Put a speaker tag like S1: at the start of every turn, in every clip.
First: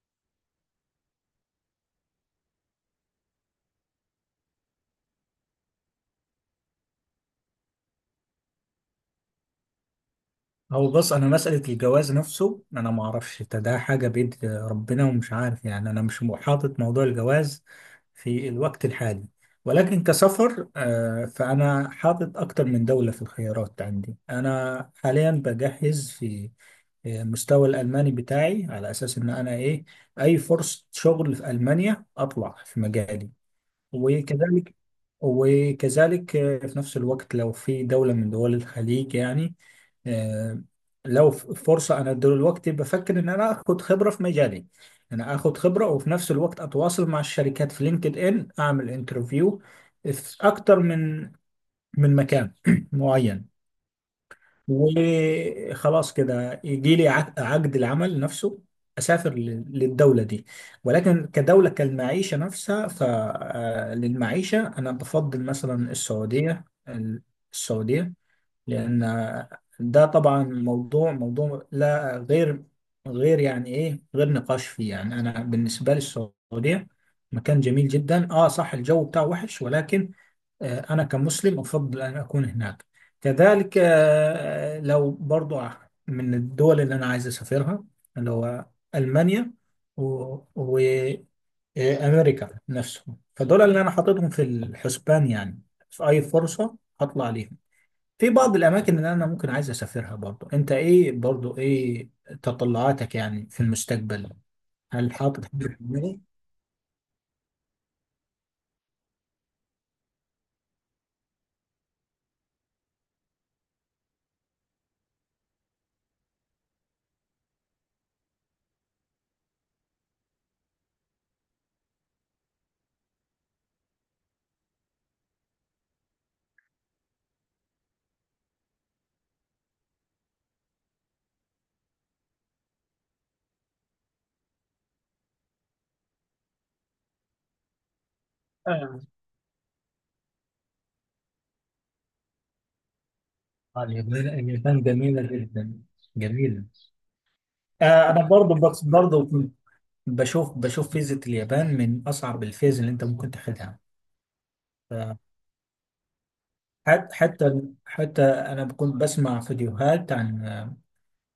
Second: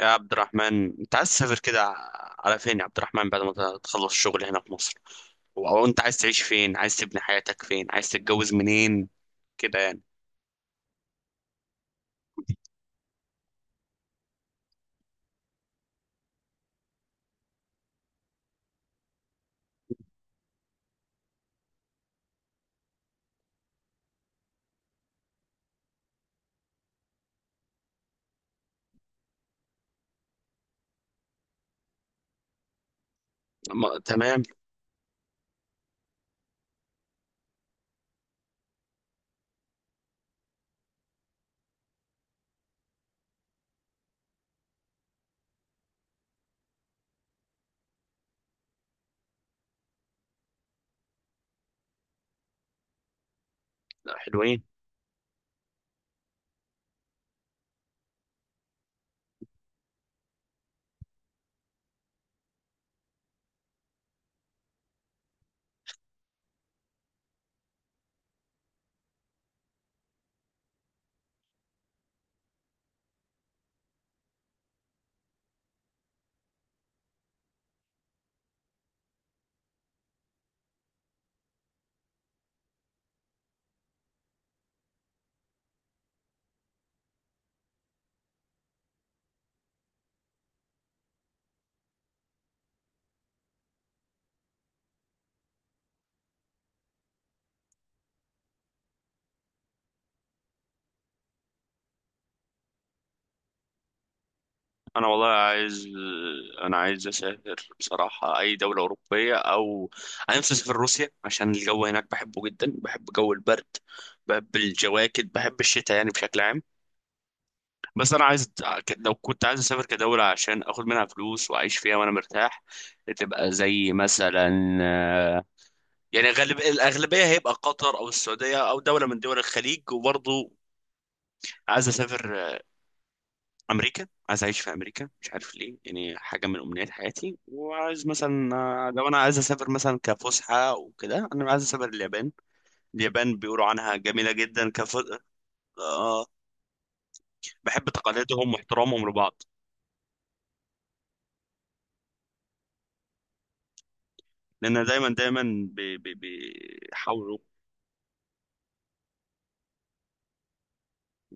S1: يا عبد الرحمن، انت عايز تسافر كده على فين يا عبد الرحمن، بعد ما تخلص الشغل هنا في مصر او انت عايز تعيش فين؟ عايز تبني حياتك فين؟ عايز تتجوز منين كده يعني؟
S2: هو بص، انا مسألة الجواز نفسه، انا ما اعرفش. ده حاجة بيد ربنا ومش عارف. يعني انا مش حاطط موضوع الجواز في الوقت الحالي، ولكن كسفر فانا حاطط اكتر من دولة في الخيارات عندي. انا حاليا بجهز في مستوى الالماني بتاعي، على اساس ان انا ايه، اي فرصة شغل في المانيا اطلع في مجالي.
S1: تمام.
S2: وكذلك وكذلك، في نفس الوقت لو في دولة من دول الخليج يعني، آه، لو فرصة. أنا دلوقتي بفكر إن أنا آخد خبرة في مجالي، أنا آخد خبرة وفي نفس الوقت أتواصل مع الشركات في لينكد إن، أعمل انترفيو في أكتر من مكان معين،
S1: حلوين.
S2: وخلاص كده يجي لي عقد العمل نفسه، اسافر للدوله دي. ولكن كدوله كالمعيشه نفسها، فللمعيشه انا بفضل مثلا السعوديه. السعوديه لان ده طبعا موضوع، لا غير، غير يعني ايه، غير نقاش فيه. يعني انا بالنسبه لي السعوديه مكان جميل جدا. اه صح، الجو بتاعه وحش، ولكن أنا كمسلم أفضل أن أكون هناك. كذلك لو برضو من الدول اللي أنا عايز أسافرها، اللي هو ألمانيا وأمريكا نفسهم، فدول اللي أنا حاططهم في الحسبان، يعني في أي فرصة هطلع ليهم. في بعض الأماكن اللي أنا ممكن عايز أسافرها برضو. أنت إيه برضو، إيه تطلعاتك يعني في المستقبل؟
S1: انا
S2: هل
S1: والله
S2: حاطط حاجة في
S1: عايز
S2: دماغك؟
S1: انا عايز اسافر بصراحة اي دولة اوروبية، او انا نفسي اسافر روسيا عشان الجو هناك بحبه جدا، بحب جو البرد، بحب الجواكت، بحب الشتاء يعني بشكل عام. بس انا عايز، لو كنت عايز اسافر كدولة عشان اخد منها فلوس واعيش فيها وانا مرتاح، تبقى زي مثلا، يعني غالب الاغلبية هيبقى قطر او السعودية او دولة من دول الخليج. وبرضه عايز اسافر امريكا، عايز اعيش في امريكا، مش عارف ليه، يعني حاجة من امنيات حياتي. وعايز مثلا،
S2: آه،
S1: لو انا عايز اسافر مثلا كفسحة وكده، انا عايز اسافر اليابان. اليابان بيقولوا عنها
S2: اليابان،
S1: جميلة جدا.
S2: جميلة جدا،
S1: آه،
S2: جميلة.
S1: بحب
S2: انا
S1: تقاليدهم
S2: برضو
S1: واحترامهم
S2: برضو
S1: لبعض.
S2: بشوف، فيزة اليابان من اصعب الفيز اللي انت ممكن تاخدها.
S1: لان دايما دايما
S2: حت-
S1: بيحاولوا.
S2: حتى حتى انا كنت بسمع فيديوهات عن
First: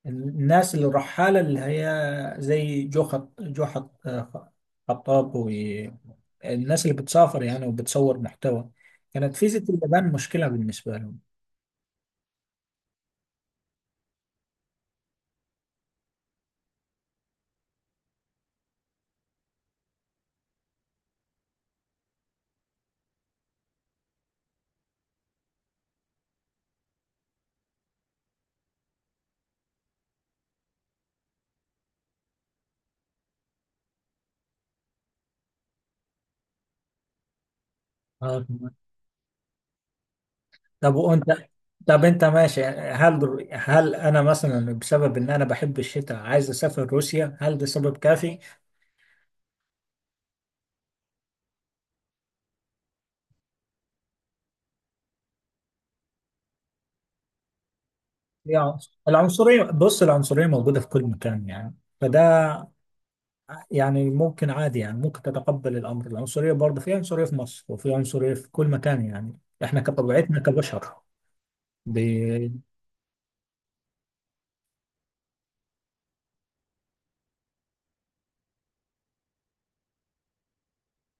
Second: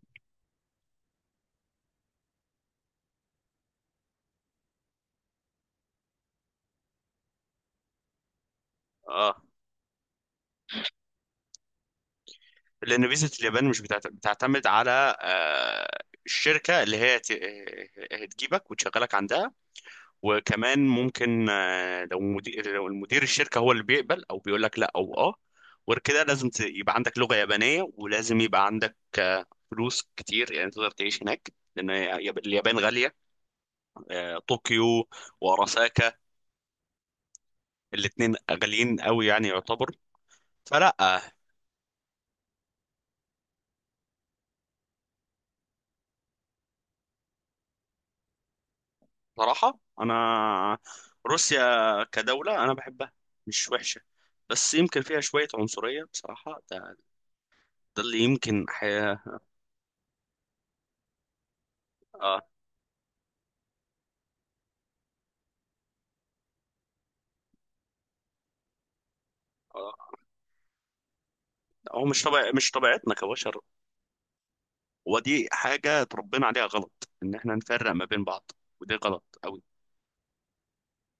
S2: الناس اللي الرحالة، اللي هي زي جو خط، خطاب، والناس اللي بتسافر يعني وبتصور محتوى، كانت
S1: اه
S2: فيزة اليابان مشكلة بالنسبة لهم.
S1: لان فيزا اليابان مش بتعتمد على آه الشركه اللي هي هتجيبك وتشغلك عندها. وكمان ممكن، لو المدير الشركه هو اللي بيقبل او بيقول لك لا. او اه غير كده لازم يبقى عندك لغه يابانيه، ولازم يبقى عندك فلوس كتير يعني تقدر تعيش هناك، لان اليابان غاليه. طوكيو وراساكا، الاتنين
S2: تمام.
S1: غاليين قوي يعني، يعتبر.
S2: طب
S1: فلا آه،
S2: وانت، طب انت ماشي، هل انا مثلا بسبب ان انا بحب الشتاء عايز اسافر روسيا، هل ده سبب كافي؟
S1: صراحة أنا روسيا كدولة أنا بحبها، مش وحشة، بس يمكن فيها شوية عنصرية بصراحة. ده اللي يمكن
S2: يعني
S1: حياة.
S2: العنصرية، بص العنصرية موجودة في كل مكان يعني،
S1: آه
S2: فده يعني ممكن عادي، يعني ممكن تتقبل الأمر. العنصرية برضه، في عنصرية في مصر وفي عنصرية في كل مكان يعني، احنا
S1: آه
S2: كطبيعتنا كبشر ب...
S1: هو مش طبيعتنا كبشر، ودي حاجة اتربينا عليها غلط، إن إحنا نفرق ما بين بعض، ودي غلط أوي.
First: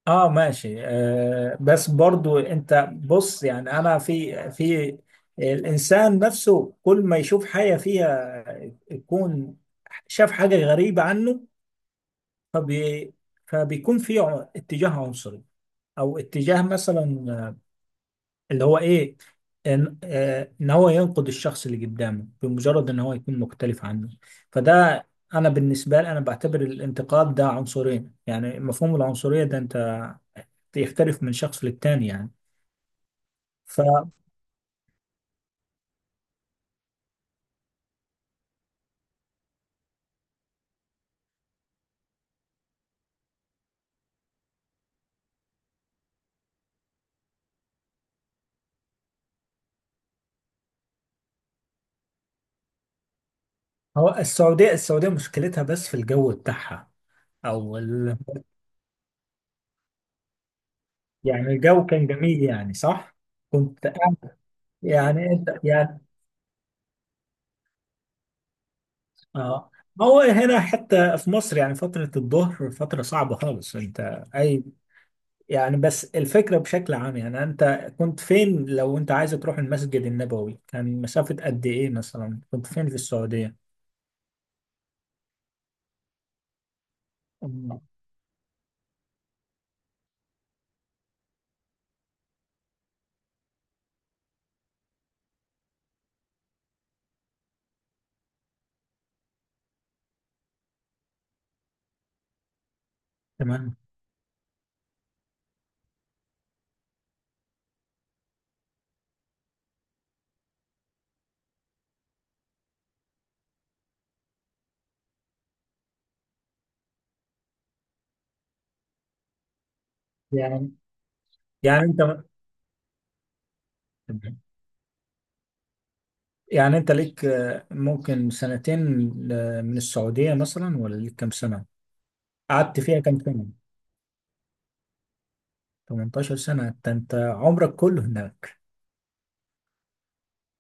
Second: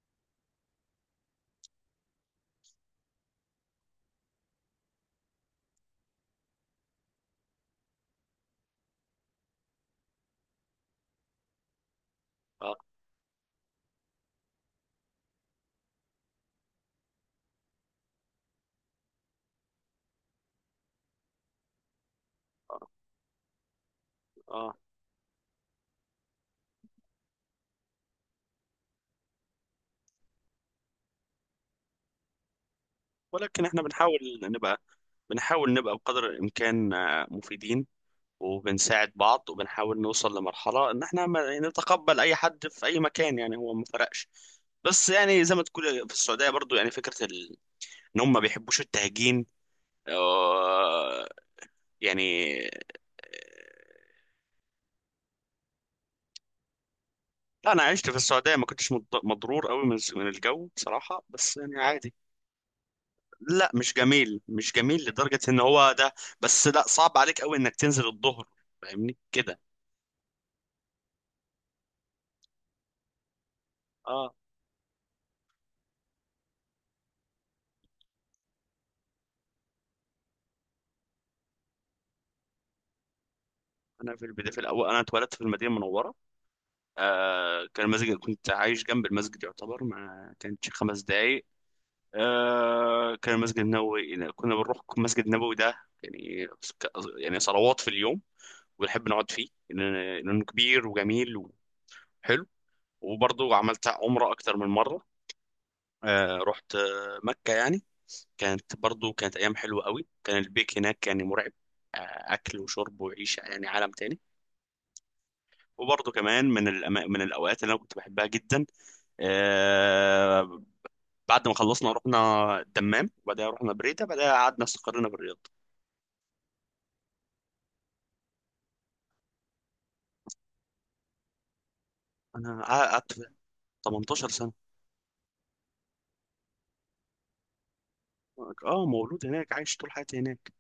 S2: اه ماشي. بس برضه انت بص، يعني انا في الانسان نفسه، كل ما يشوف حاجة فيها يكون شاف حاجة غريبة عنه،
S1: آه،
S2: فبي... فبيكون في اتجاه عنصري، او اتجاه مثلا اللي هو ايه، ان ان هو ينقد الشخص اللي قدامه
S1: آه،
S2: بمجرد ان هو يكون مختلف عنه.
S1: آه،
S2: فده انا بالنسبه لي، انا بعتبر الانتقاد ده عنصرين، يعني مفهوم العنصريه ده انت يختلف من شخص للتاني يعني،
S1: ولكن إحنا
S2: فهو
S1: بنحاول نبقى، بقدر الإمكان مفيدين، وبنساعد بعض، وبنحاول نوصل لمرحلة إن إحنا يعني نتقبل أي حد في أي مكان، يعني هو ما فرقش. بس يعني زي ما تقول في السعودية برضو، يعني فكرة إن هم ما بيحبوش التهجين، آه، يعني.
S2: السعوديه. مشكلتها بس في الجو بتاعها،
S1: لا،
S2: او
S1: أنا عشت في السعودية ما كنتش مضرور قوي من الجو بصراحة،
S2: يعني
S1: بس يعني
S2: الجو كان
S1: عادي.
S2: جميل يعني، صح؟
S1: لا،
S2: كنت
S1: مش
S2: قاعد-
S1: جميل، مش جميل
S2: يعني
S1: لدرجة
S2: انت
S1: إن هو
S2: يعني
S1: ده. بس لا، صعب عليك قوي إنك تنزل الظهر، فاهمني كده.
S2: اه، ما هو هنا حتى في مصر يعني فترة الظهر فترة صعبة خالص، انت
S1: اه.
S2: اي يعني. بس الفكرة بشكل عام، يعني أنت كنت فين، لو أنت عايز تروح المسجد النبوي كان مسافة قد إيه، مثلا كنت فين في السعودية؟
S1: انا في البدايه، في الاول، انا اتولدت في المدينه المنوره.
S2: أم،
S1: كان المسجد كنت عايش جنب المسجد يعتبر، ما كانتش 5 دقايق. كان المسجد النبوي كنا بنروح المسجد النبوي ده يعني، ك- يعني صلوات في اليوم، ونحب نقعد فيه لأنه كبير وجميل وحلو. وبرضه
S2: تمام.
S1: عملت عمرة أكتر من مرة. رحت مكة يعني، كانت برضه، كانت أيام حلوة قوي. كان البيك هناك يعني مرعب. آه أكل وشرب وعيشة، يعني عالم تاني. وبرضه كمان من الأوقات اللي أنا كنت بحبها جدا. آه،
S2: يعني
S1: بعد ما خلصنا رحنا
S2: أنت،
S1: الدمام، وبعدها رحنا بريدة، بعدها قعدنا استقرينا بالرياض.
S2: يعني أنت ليك ممكن سنتين من السعودية مثلا، ولا ليك كام سنة؟
S1: انا
S2: قعدت فيها
S1: قعدت
S2: كام سنة؟
S1: 18 سنة.
S2: 18 سنة؟ أنت عمرك كله هناك؟
S1: اه، مولود هناك، عايش طول حياتي هناك.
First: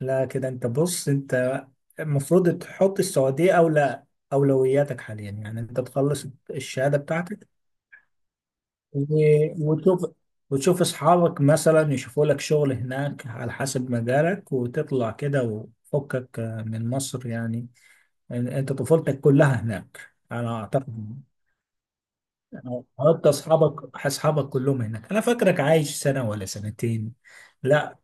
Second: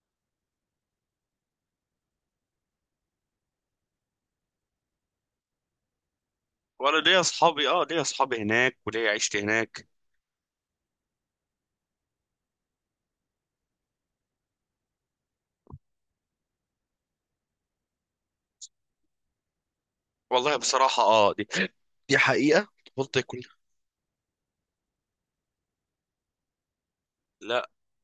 S2: لا كده أنت بص، أنت المفروض تحط السعودية أولى أولوياتك حاليا. يعني أنت تخلص
S1: وانا
S2: الشهادة
S1: ليا
S2: بتاعتك،
S1: اصحابي اه ليا اصحابي هناك، وليا عيشتي هناك.
S2: وتشوف، اصحابك مثلا يشوفوا لك شغل هناك على حسب مجالك، وتطلع كده وفكك من مصر يعني. انت طفولتك كلها هناك انا
S1: والله بصراحة،
S2: اعتقد،
S1: دي حقيقة طفولتي
S2: حتى
S1: كلها.
S2: اصحابك، كلهم هناك. انا فاكرك عايش سنة ولا سنتين؟
S1: لا،
S2: لا،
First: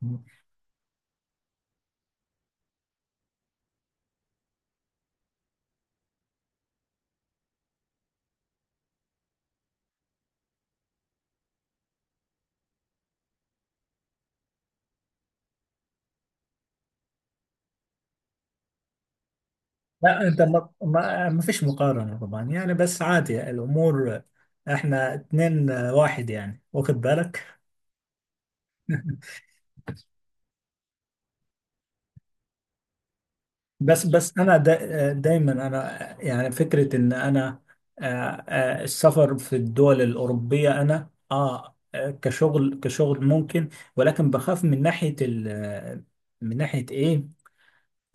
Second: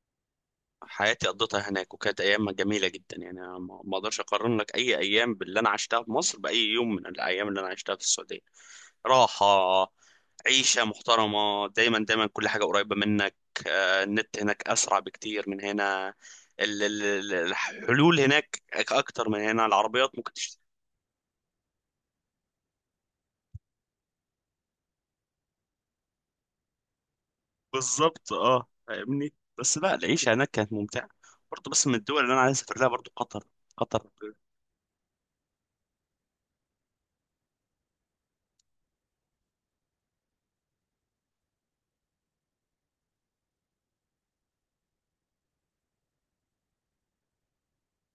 S1: حياتي قضيتها هناك وكانت ايام جميله جدا، يعني أنا ما اقدرش اقارن لك اي ايام باللي انا عشتها في مصر باي يوم من الايام اللي انا عشتها في السعوديه. راحه، عيشه محترمه، دايما دايما كل حاجه قريبه منك. النت هناك اسرع بكتير من هنا. الحلول هناك اكتر من هنا، العربيات ممكن
S2: انت
S1: تشتري.
S2: ما, فيش مقارنة طبعا يعني. بس عادي الامور، احنا اتنين واحد يعني، واخد بالك.
S1: بالظبط، اه، فاهمني. بس لا، العيشه هناك كانت ممتعه. برضه، بس من الدول اللي انا عايز اسافر لها برضه قطر، قطر.
S2: بس انا دا دايما، انا يعني فكره ان انا آه، السفر في الدول الاوروبيه انا اه، كشغل ممكن، ولكن بخاف من ناحيه ال، من ناحيه ايه،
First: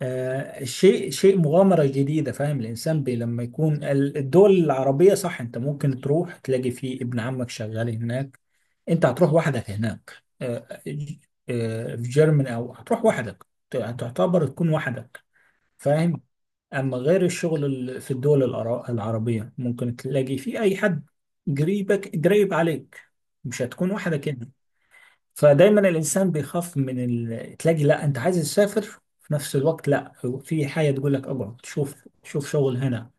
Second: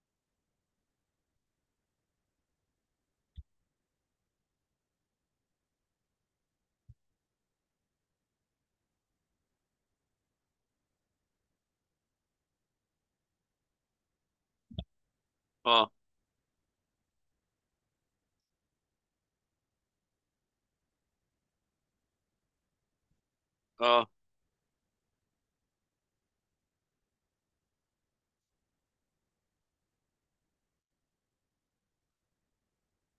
S2: آه شيء، مغامره جديده، فاهم؟ الانسان بي لما يكون الدول العربيه، صح، انت ممكن تروح تلاقي فيه ابن عمك شغال هناك. انت هتروح وحدك هناك، في جيرماني، او هتروح وحدك تعتبر، تكون وحدك،
S1: اه،
S2: فاهم؟ أما غير الشغل في الدول العربية ممكن تلاقي في أي حد قريبك قريب عليك، مش هتكون
S1: اه،
S2: واحدة كده. فدايما الإنسان بيخاف من تلاقي لا أنت عايز تسافر، في نفس الوقت لا، في حاجة تقول لك اقعد شوف، شغل هنا.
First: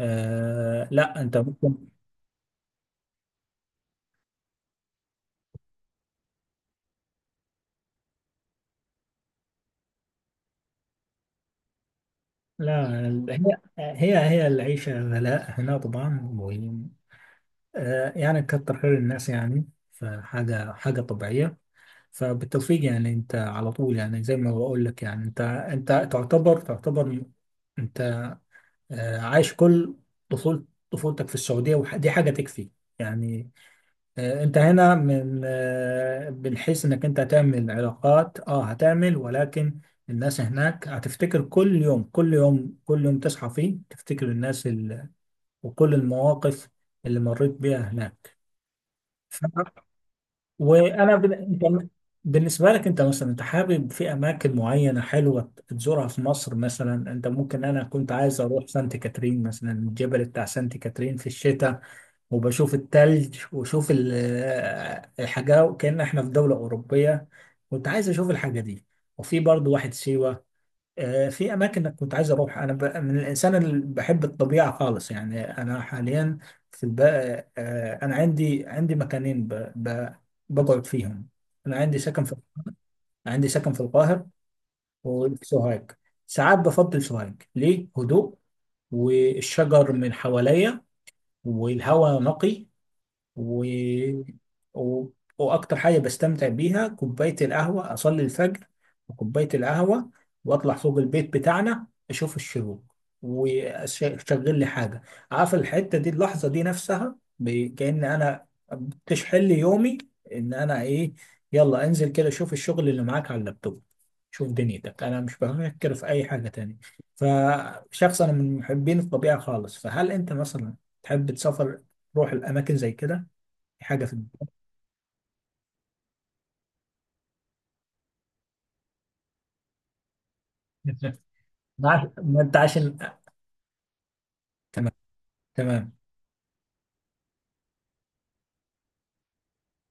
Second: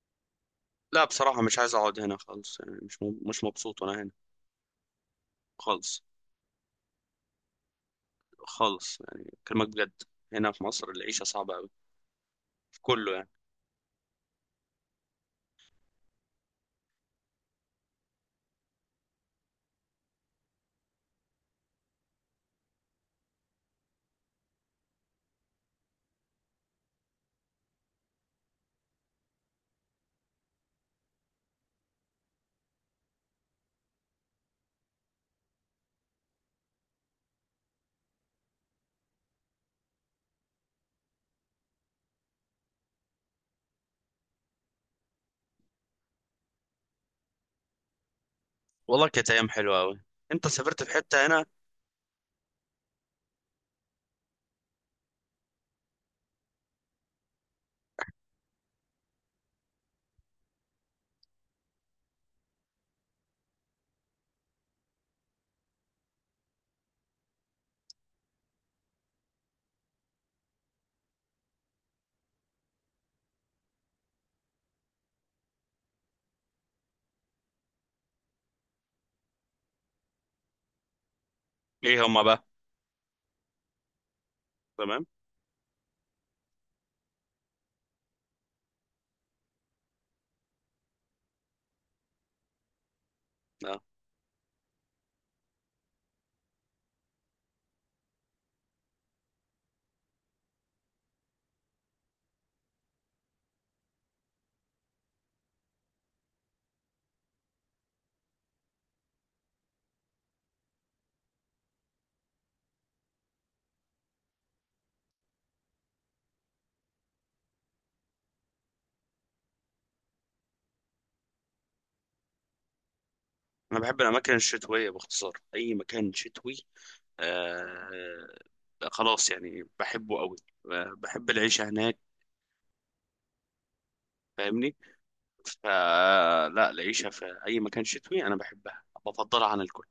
S2: آه،
S1: لا،
S2: لا أنت
S1: بصراحة مش عايز
S2: ممكن.
S1: أقعد هنا خالص، يعني مش مبسوط وأنا هنا خالص. خالص يعني، كلمة بجد، هنا في مصر العيشة صعبة أوي، في
S2: لا،
S1: كله يعني.
S2: هي العيشة غلاء هنا طبعا و... آه يعني كتر خير الناس يعني، فحاجة، طبيعية. فبالتوفيق يعني. انت على طول يعني، زي ما بقول لك يعني، انت تعتبر تعتبر، انت عايش كل طفولة، في السعودية، ودي حاجة تكفي يعني. انت هنا من بنحس انك انت هتعمل علاقات، اه هتعمل، ولكن الناس هناك هتفتكر. كل يوم، كل يوم تصحى فيه تفتكر الناس وكل المواقف اللي مريت بيها
S1: والله كانت أيام حلوة
S2: هناك.
S1: أوي. أنت سافرت في
S2: وانا
S1: حتة
S2: بن...
S1: هنا؟
S2: انت بالنسبه لك انت مثلا، انت حابب في اماكن معينه حلوه تزورها في مصر مثلا؟ انت ممكن، انا كنت عايز اروح سانت كاترين مثلا، الجبل بتاع سانت كاترين في الشتاء، وبشوف التلج وشوف الحاجه، وكأن احنا في دوله اوروبيه. كنت عايز اشوف الحاجه دي، وفي برضو واحد سيوه. في اماكن كنت عايز اروح. انا من الانسان اللي بحب الطبيعه خالص يعني. انا حاليا في الب... آه، انا عندي، مكانين بقعد فيهم. انا عندي
S1: إيه هما
S2: سكن في،
S1: بقى؟
S2: سكن في القاهره
S1: تمام.
S2: وفي سوهاج. ساعات بفضل سوهاج ليه هدوء والشجر من حواليا والهواء نقي و...
S1: أه،
S2: و... واكتر حاجه بستمتع بيها كوبايه القهوه. اصلي الفجر وكوبايه القهوه، واطلع فوق البيت بتاعنا اشوف الشروق، واشغل لي حاجه. عارف الحته دي، اللحظه دي نفسها كأن انا بتشحن لي يومي ان انا ايه، يلا انزل كده شوف الشغل اللي معاك على اللابتوب، شوف دنيتك. انا مش بفكر في اي حاجه تانية. فشخص انا من محبين الطبيعه خالص، فهل انت مثلا تحب تسافر تروح الاماكن زي كده؟
S1: أنا بحب
S2: حاجة في
S1: الأماكن الشتوية، باختصار أي مكان شتوي. آه، خلاص يعني بحبه أوي. بحب العيشة هناك،
S2: 12 مادة عشان.
S1: فاهمني.
S2: تمام. تمام
S1: فلا، العيشة في أي مكان شتوي أنا بحبها، بفضلها عن الكل.